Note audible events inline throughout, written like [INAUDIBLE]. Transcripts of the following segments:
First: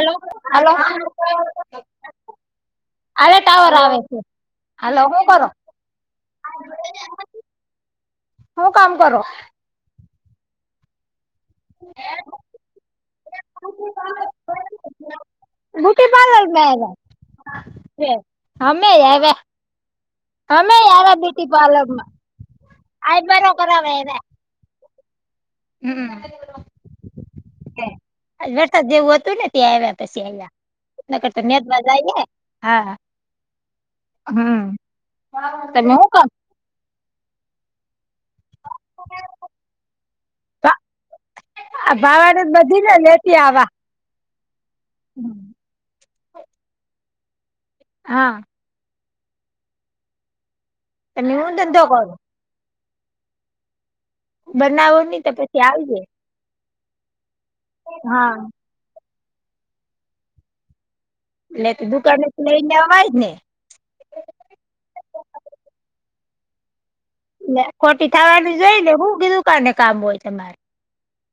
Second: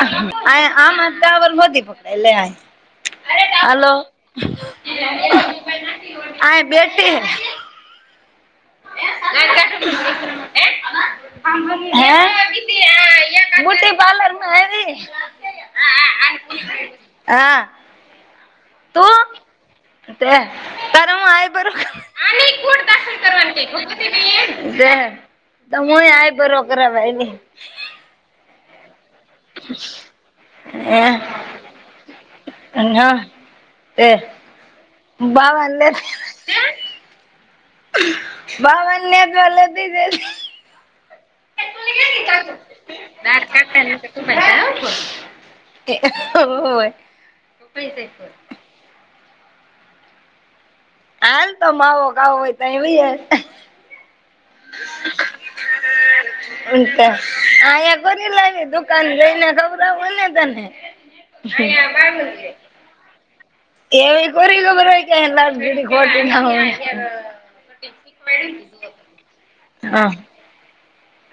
Hello આ hello આમાં તબ ભથી પકડાયે લે. અરે ટાવર હાલો આવે છે હલો હું કરો આય બેઠી. હું કામ કરો? હે બ્યુટી પાર્લરમાં હેવી? બ્યુટી પાર્લરમાં આવે? અમેય આયવા. તું તે તારા માં આય કરું. તે પાર્લર માં આઈબ્રો કરાવે આવ્યા તય હમ આય બરો કરો [UNINTELLIGIBLE] વરસાદ જેવું હતું ને ત્યા આવ્યા પછી આવ્યા. હે [UNINTELLIGIBLE] હા હા તે હમ્મ બાવા હમ્મ. લે તમે હું કામ [UNINTELLIGIBLE] બાવનને તો લેધી જા. આ ભવાડ બધી ને લેતી દાઢ આવા. [INAUDIBLE] હમ્મ. હોવે. હા તમે હાલ હું તો ધંધો માવો કરો કાવો હોય તો અઈ વિઆઇ. બનાવો ની તો પછી આવજે. તો અહીયા હા કોરી લાગે દુકાન જઈને ખબરું ને તને. એટલે તો અહીંયા દુકાન બારણું નેથી છે. લઈ ને આવાય ને. એવી કોરી ખબર હોય કે લગીડી ખોટી ના હોય. ખોટી શીખવાડ્યું થવાની જોઈ કીધું ને હતું. બું બી દુકાને કામ હોય તમારે?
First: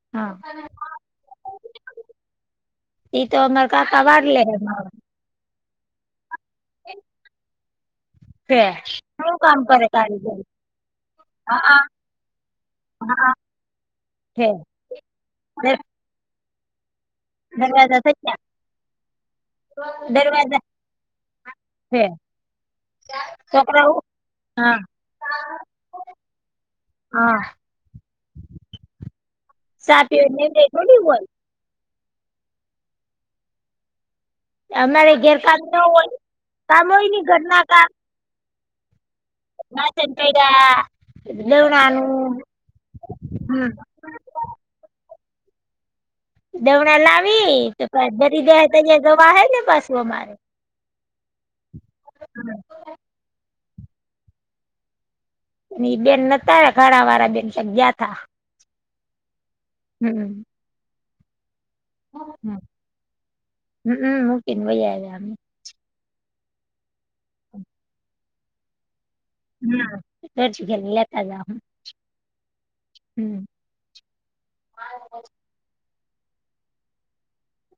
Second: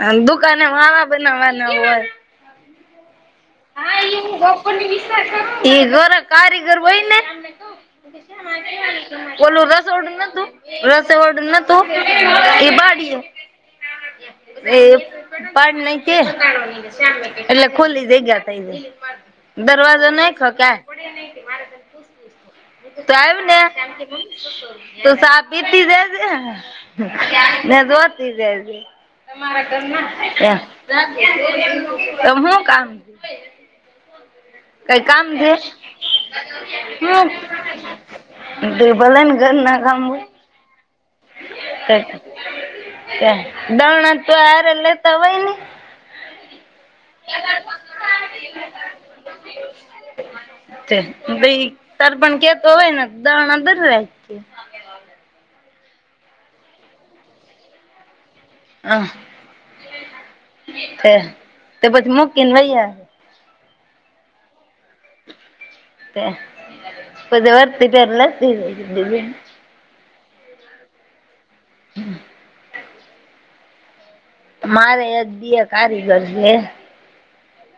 અન હા દુકાને માવા બનાવાના હોય. ઈ તો અમાર કાકા વારલેે હે માં. ઈ ગર કારીગર હોઈને. [INAUDIBLE] હું કામ કરે કારીગરી. રસો વડું નતું ઈ બાડીયુ. છે એ પણ નહી કે એટલે દરવાજા ખુલી થઈ જગ્યા. ગયા દરવાજો નહીં ખ કાય. [INAUDIBLE] હે તો આયુને હા તો સાપ બીતી જાજે. હા ને જોતી જાજે [INAUDIBLE] તમારા ચા ઘરના પીવા એમ. નીવડે થોડી હોય [INAUDIBLE] તો હું કામ હે? અમારે ઘેરકામ ન હોય? કામ હોય ની ઘરના કામ? તે ભલે ને ઘરના કામ વાસણ હોય. કર્યા દવણાનું હમ [INAUDIBLE] દયણા તો હારે લેતા અવાય ને. દવણા લાવી તો પછ દરી દે હે. [INAUDIBLE] પાસું અમારે. તે દરના દરી રાખ. [INAUDIBLE] ને ઈ બેન નતા આયવા. ઘણા વાળા બેન ક્યાંક ગયાતા. અ હમ એ તે પછી મુકી ન વહી આયે. હમ અ મૂકીને વહી આયા અમે. એ પછી વરતી ફેરે લેતી જાજે બેન. હમ વરતી ફેરે લેતા જાહુ. હમ મારે એક દિયર કારીગર છે.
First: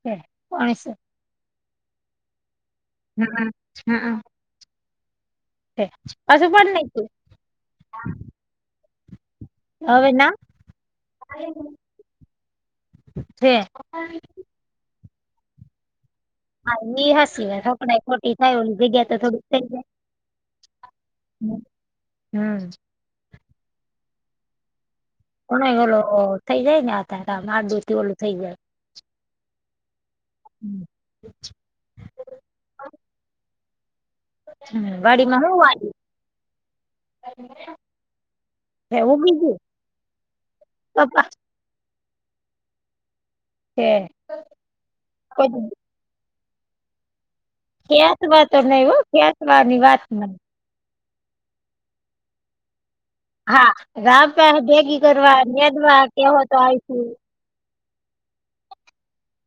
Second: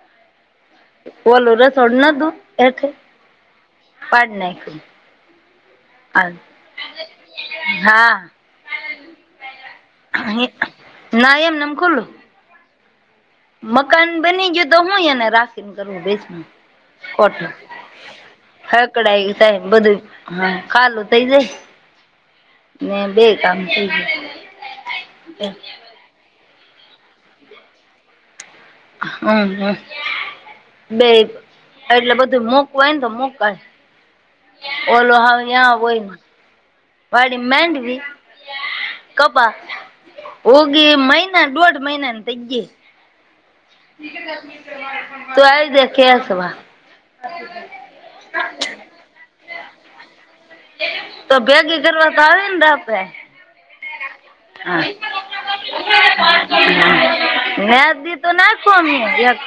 હે કોણી સે. ઓલું રસોડું નતું એક એ હમ અ હમ અ નાયખું સે પાછું બણ નાયખું. હા હવે ના [INAUDIBLE] ના એમ ને એમ ખુલુ. છે મકાન બની ગયું તો હું એને રાખીને કરવું ભેઠવું. ઈ હસી ખોટું વાત હકડાઈ ખોટી થાય ઓલી જગ્યા તો હકડાયું થોડીક સા થઈ જાય બધું હહ ખાલુ થઇ જાય. હમ ને બેય કામ થઈ જાય. અને ઓલો થઈ જાય ને આ તામ આદુથી ઓલો થઈ જાય. હમ હમ હમ બેય એટલે બધું મુકવાય ને તો મોકાય. હમ ઓલો હાવ વાડીમાં હું ન્યા વાડી વહી ને વાડીમાં માંડવી. ઉગી કપા ગયું ઉગી કપાસ મહિના દોઢ મહિના ની થઈ ગી. છે તો આવી રીતે કેશુ હા. ફેંકવા તો નહી હો ખફેકવાની વાત નહીં. તો ભેગી કરવા તો આવે ને જાપે. હા રાપા ભેગી કરવા નેદવા કે હોય તો આવીશ હું. નેદી તો નાખું અમે એક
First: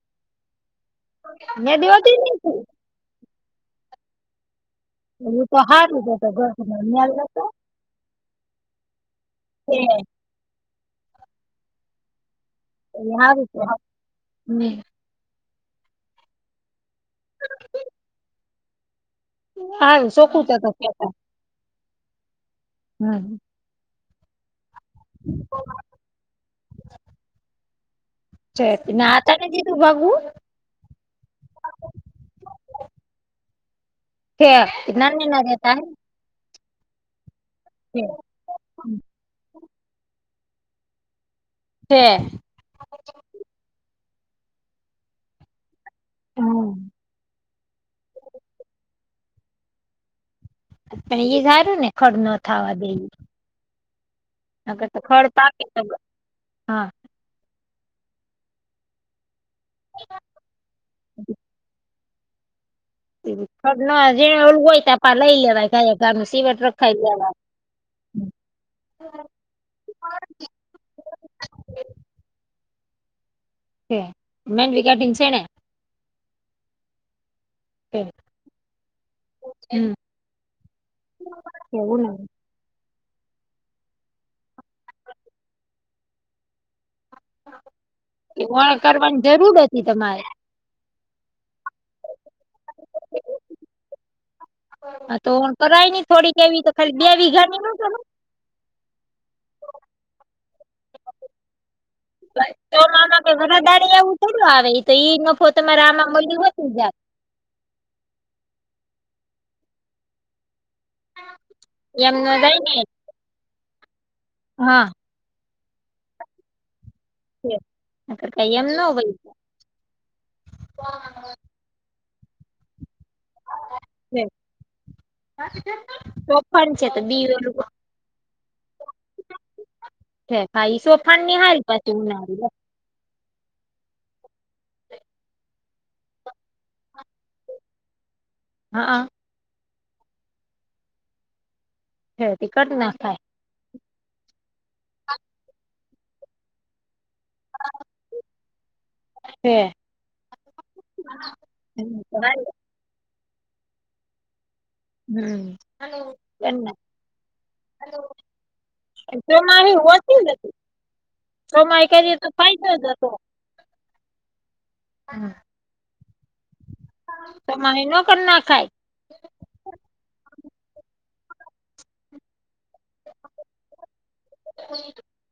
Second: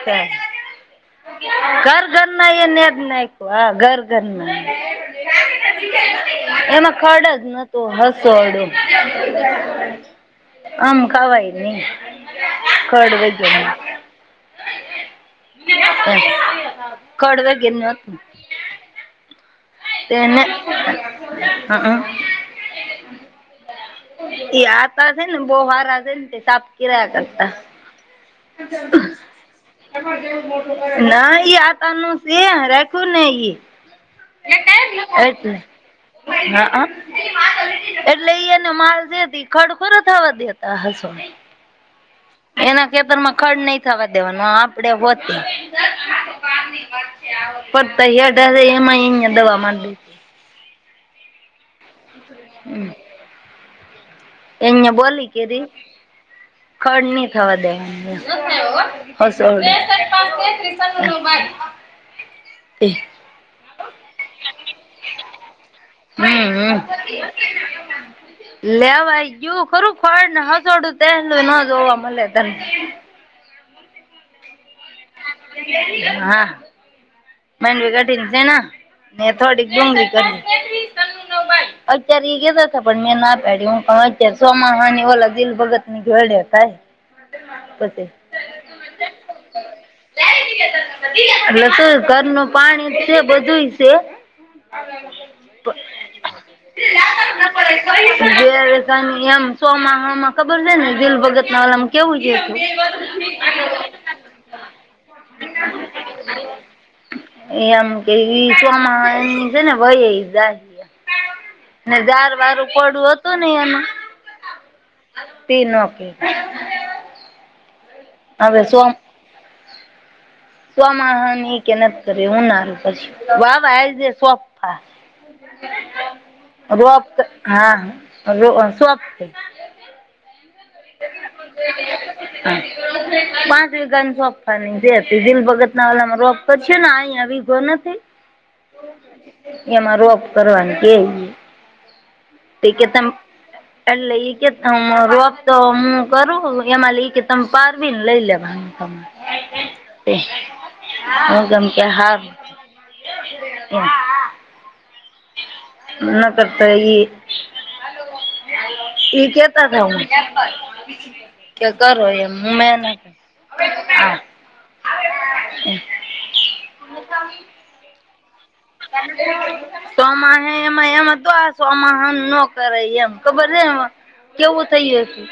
ઘર. નેદવાતી નહી ઘરના એ નેદ નાખ. હા ઘર ઘરના એ ઈ તો હારું તો તો ઘરના નેદે તો. તો [UNINTELLIGIBLE] હમ. આમ ખાવાય નહીં. એ હારું તો હમ [INAUDIBLE] [UNINTELLIGIBLE] હારું તેને ચોખ્ખું તો તો કેતા હમ. હમ. એ આતા છે ને બહું હારા છે ને તે સાપ કિરાયા કરતા. છે ના આતા ને કીધું ભાગવું [INAUDIBLE] ના આતનુ રાખું નહીં. [UNINTELLIGIBLE] હા છે એટલે ઈને માલ જેતી [UNINTELLIGIBLE] થવા દેતા હસો. છે. એના ખેતર માં ખડ નહી થવા દેવાનું આપડે હોતી હમ [UNINTELLIGIBLE] અયા દવા માડી પણ એ સારું ને ખડ ન થાવા દે. એં નકર તો ખડ બોલી પાકે કેરી તો હા ખળની થવા દેવાની હસ [UNINTELLIGIBLE] જે ઓલો હોય તો આપા લઈ લેવાય. ગાયે ગાનું હમ, સીવટ હમ રખાઈ લેવાય લેવાઈ ગયું ખરું ખર ને હ સોડ તેલનું ન જોવા મલે તને. મે વિકેટિંગ છે ને. હા. મડવી ઘટી ન દેના થોડી હમ ડુંગલી કરી. [UNINTELLIGIBLE] એવું પણ મેં ના પાડી હું સોમાહ ની ઓલા દિલ ભગત ની ઘેડ કાય [UNINTELLIGIBLE] એ કરવાની જરૂર હતી તમારે. એટલે તું ઘરનું પાણી જ છે બધું છે. હા, તો કરાઈ નહી થોડીક એવી તો ખાલી બે વીઘા ની [UNINTELLIGIBLE] જે એમ સોમાહમાં ખબર છે ને દિલ ભગત ના વા કેવું કીધું. થડું આવે તો ઈ નફો તમે આમા મલયું હોય એ આમ કે ચોમાસા ની છે ને વયી જાય. ને એમ ન જાર જાય વારું ને પડું હતું ઈ એનું. હા. [UNINTELLIGIBLE] કઈ હવે એમ ન હોય. ચોમાહાન એ કે નથી કરે હું નારું પછી વા વા [UNINTELLIGIBLE] જાય તોફાન છે તો રોફ બી ઓલું હા, [UNINTELLIGIBLE] છે હા, ઈ સોફાની [UNINTELLIGIBLE] પાંચ વિઘા સોખ ખાની દિલ ભગતના ઓલામાં રોપ કરશે ને અહીંયા વીઘો નથી. હા એમાં રોપ કરવાની કે છે તી કર તે કે તમ નાખાય એટલે કે રો હું કરું એમાં લઈ કે તમે પારવી ને લઈ લેવા. છે હું ગમ કે હમ હાર હમ. ના કરતા ચોમાહે ઓછી જ હતી એ ચોમાહે કરીએ તો ફાયદો જ [UNINTELLIGIBLE] હતો [UNINTELLIGIBLE] [INAUDIBLE] તમારે ન કર નાખાય [UNINTELLIGIBLE] કરય એમ ખબર છે કેવું થયું હતું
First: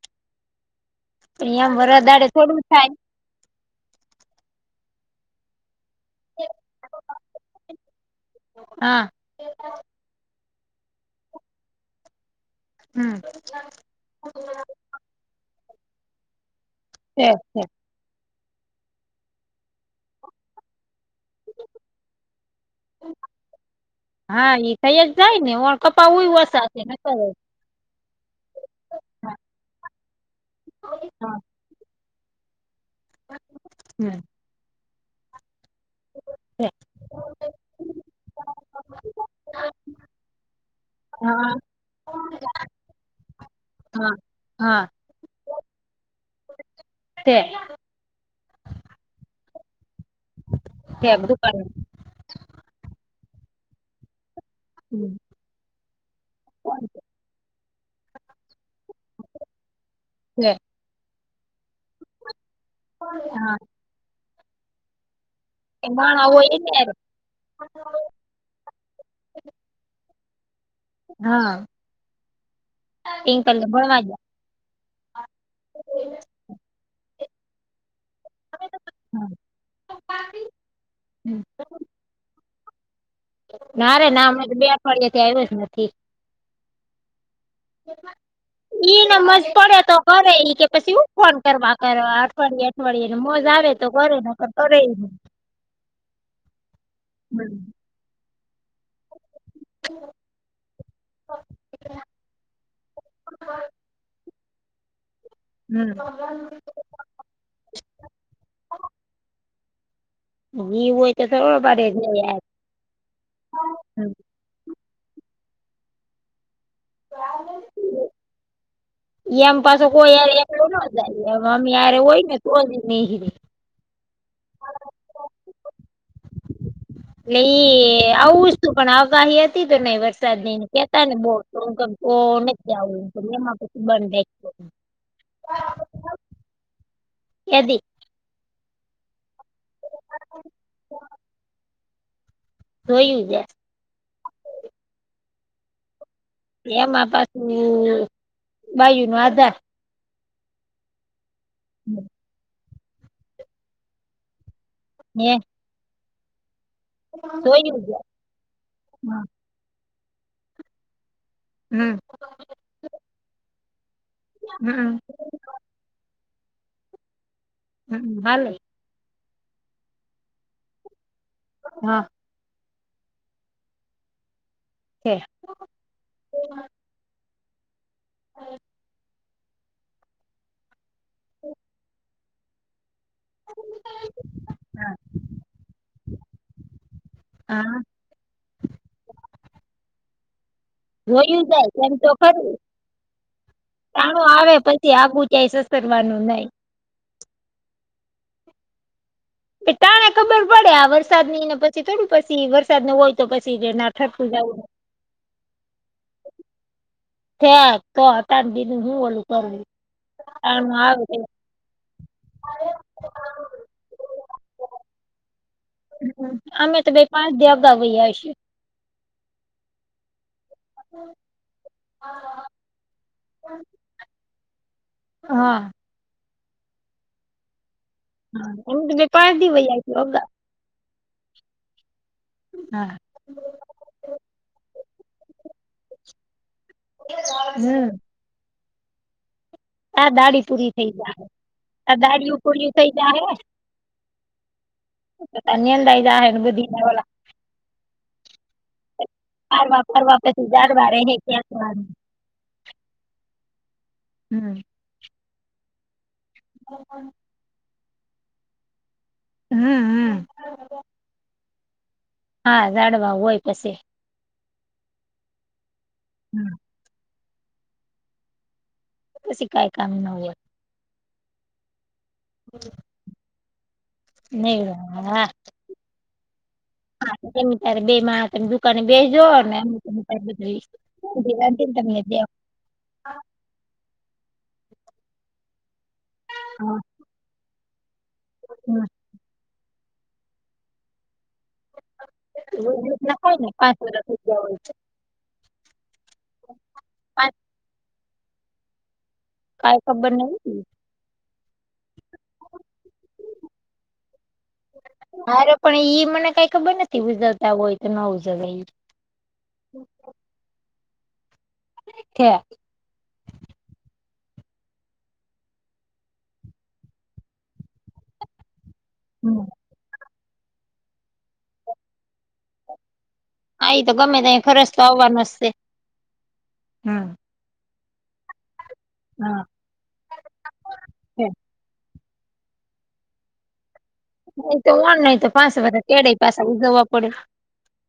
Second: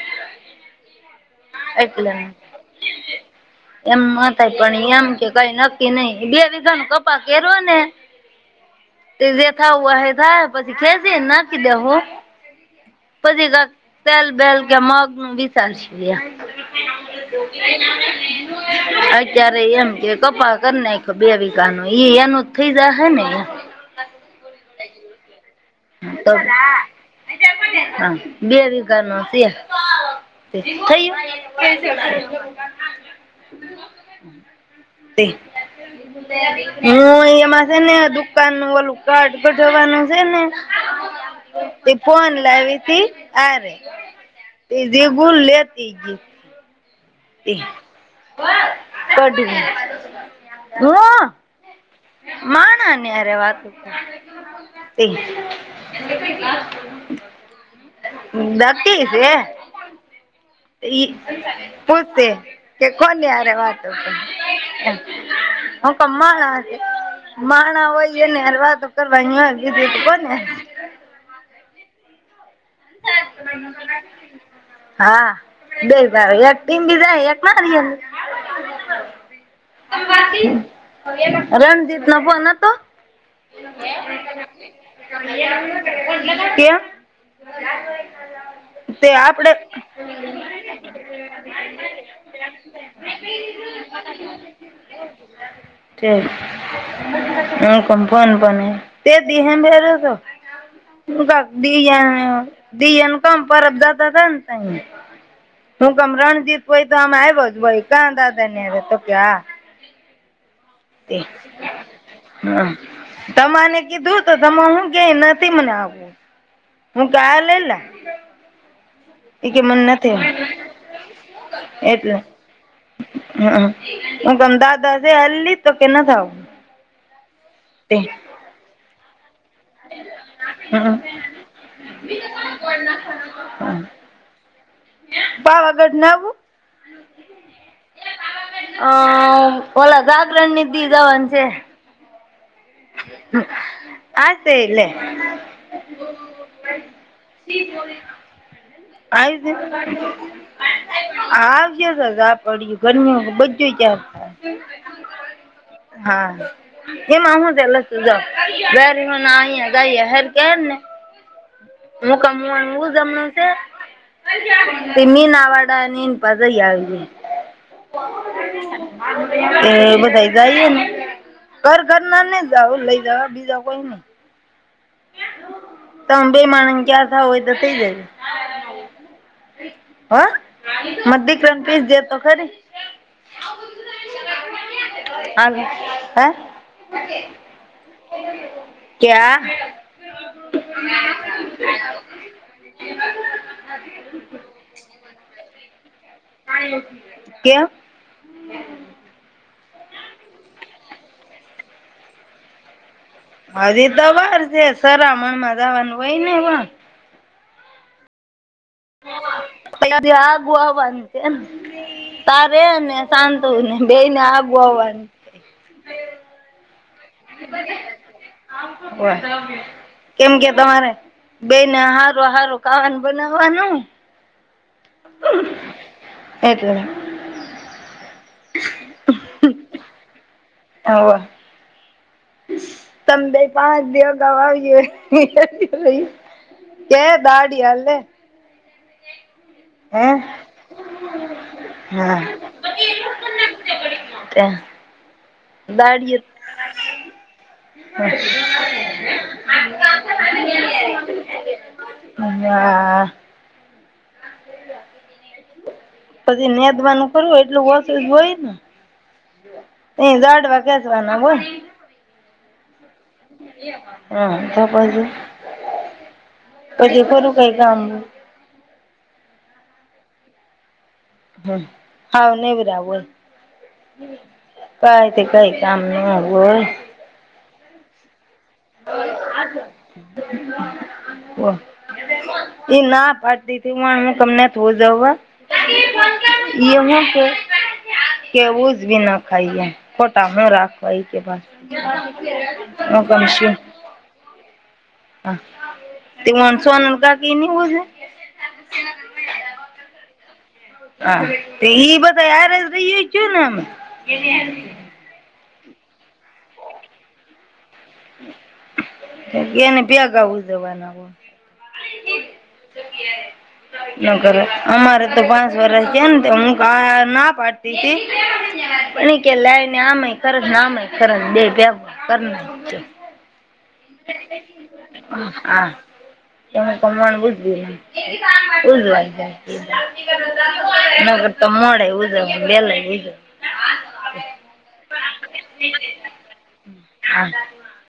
પણ એમ વરસાદ એટલે દાડે થોડું થાય એમ માતાય પણ એમ કે કઈ નક્કી નહી બે [UNINTELLIGIBLE] હા [UNINTELLIGIBLE] [UNINTELLIGIBLE] [INAUDIBLE] હમ છે છે અત્યારે એમ કે [UNINTELLIGIBLE] હને હા એ થઈ જ જાય ને તો હા [UNINTELLIGIBLE] હા [UNINTELLIGIBLE] હમ [INAUDIBLE] છે [UNINTELLIGIBLE] હા હા [UNINTELLIGIBLE] હા [UNINTELLIGIBLE] છે [UNINTELLIGIBLE] [UNINTELLIGIBLE] [UNINTELLIGIBLE] [UNINTELLIGIBLE] [UNINTELLIGIBLE] હા [UNINTELLIGIBLE] એ માણા હોય એને હારે [UNINTELLIGIBLE] હા ટિંકલ ભણવા ગયા [UNINTELLIGIBLE] [UNINTELLIGIBLE] હા [UNINTELLIGIBLE] નારે ના હમણાં તો બે અઠવાડિયાથી આવ્યો જ નથી [INAUDIBLE] [UNINTELLIGIBLE] [UNINTELLIGIBLE] આપડે [UNINTELLIGIBLE] [UNINTELLIGIBLE] [INAUDIBLE] [INAUDIBLE] [UNINTELLIGIBLE] [UNINTELLIGIBLE] હમ [UNINTELLIGIBLE] ઈ હોય તો ખબર પડે જ નઈ યાર [UNINTELLIGIBLE] [UNINTELLIGIBLE] [UNINTELLIGIBLE] એ કે મને નથી એટલે [UNINTELLIGIBLE] [UNINTELLIGIBLE] તે [UNINTELLIGIBLE] હમ [UNINTELLIGIBLE] હમ પાવાગઢ નાવું એદી અ. ઓલા જાગરણ નીધી જવાનું છે. ધયું જ. હશે એલે. એમાં પાછું બાયુ નો આય જ. આધાર આવજ સાજ. ળ ઘર બધું ચ થાય. એ હા એમાં હું ત લ જોયું છે તર મા અયા દહી હેર કહે ને હમ હું કમું હું જમને. હમ તે મીનવાડા અનેન પાછ આવી. હમ હાલો. એ બધા જાયને ઘર હા ઘર નાને. દ ઓ લઈ જવા બીજા કોઈ નઈ. હે. તમે બે માણસ ને ક્યાં થ હોય તો થઇ જાય. હા મ દિક્રમ પીસ જતો તો ખરી. [UNINTELLIGIBLE] હલો હે. હા ક્યા. જોયું જાય એમ તો ખરું. ચાણું આવે પછી આગું ક્યાંય સસરવાનું નહી. એવું. ટાણે ખબર પડે આ વરસાદ ની ને પછી થોડું પછી વરસાદ ન હોય. તો પછી ના હજી ઠરતું તવાર જવું છે સરામણ માં જવાનું હોય ને પણ. છેે તો તાર બીું હું ઓલું પણ તદી આગુ આર. આવવાનું છે તારે ને સાંતુ ને બે ને આગુવાની. અમે તો ભાઈ પાંચ દિવ અઈએ છીએ. બ [UNINTELLIGIBLE] કેમ કે તમારે બેને હારુ હારુ ખાવા નુ બનાવવાનું. હા. એટલે. [UNINTELLIGIBLE] અ પારથી વઈ હોકા. હોવે. હા. તમે બે પાંચ દિવ અગા આવી હો. કે દાડી હમ અલને. આ દાળી પૂરી થઇ જાય આ હા દાળિય પૂરી થઇ જ હ. તને અંદાય હે બુધીના ભ. હમ [UNINTELLIGIBLE] ફરવા ફરવા પછી જાર વા [UNINTELLIGIBLE] રે હે કેચ વાર [UNINTELLIGIBLE] હા હમ. પછી નેદવાનું કરુંય એટલું ઓષધ હોય ને. હમ એ હમ લાડવા કેસવાના હો. હા લાડવા હોય પછી. હમ તો બાજુ પછી ફું કઈ કામ. કછી કઈ કામ ન હોય. હમ. હાવ નેવરા હોય નહી કઈ તે કઈ કામ ન હો હોય. હા ત્યારે બે માં તમે જુ અને બેજો ને એ તને તમને [UNINTELLIGIBLE] એ ના પાડતી તી [INAUDIBLE] કેવુંઝ ભીના ખાઈએ ફોટા હું રાખવા એ કે પાછા રોજ રોજ ના હોય ને પાંચ વાગે હુતા હોય ને પાંચ [UNINTELLIGIBLE] કાઈ ખબર નહિ. હા ઈ બધા હાયરા રહી ને જ્યાં ને અરે પણ ઈ મને કઈ ખબર નથી ગુજરત આવું હોય તો નવું જગ એને કેયા ગાવું જવાના હો. કયા? જગ્યાએ ન કર અમારે તો પાંચ વરષ છે ને હું ક ના પાડતી હતી. એ કે લાય ને આમાંય ખરજને આમાંય ખરજ બે ભી કર નાખજો હા એ તો ગમે ત ખરસ તો આવવાનો જ છે હા તમે હમ કમળ બુજ હા [UNINTELLIGIBLE] ન કર તો મળે [UNINTELLIGIBLE] નહી તો ઓણ નહી તો પાસે બધા ચેડે પાસે ઉજવવા પડે. હા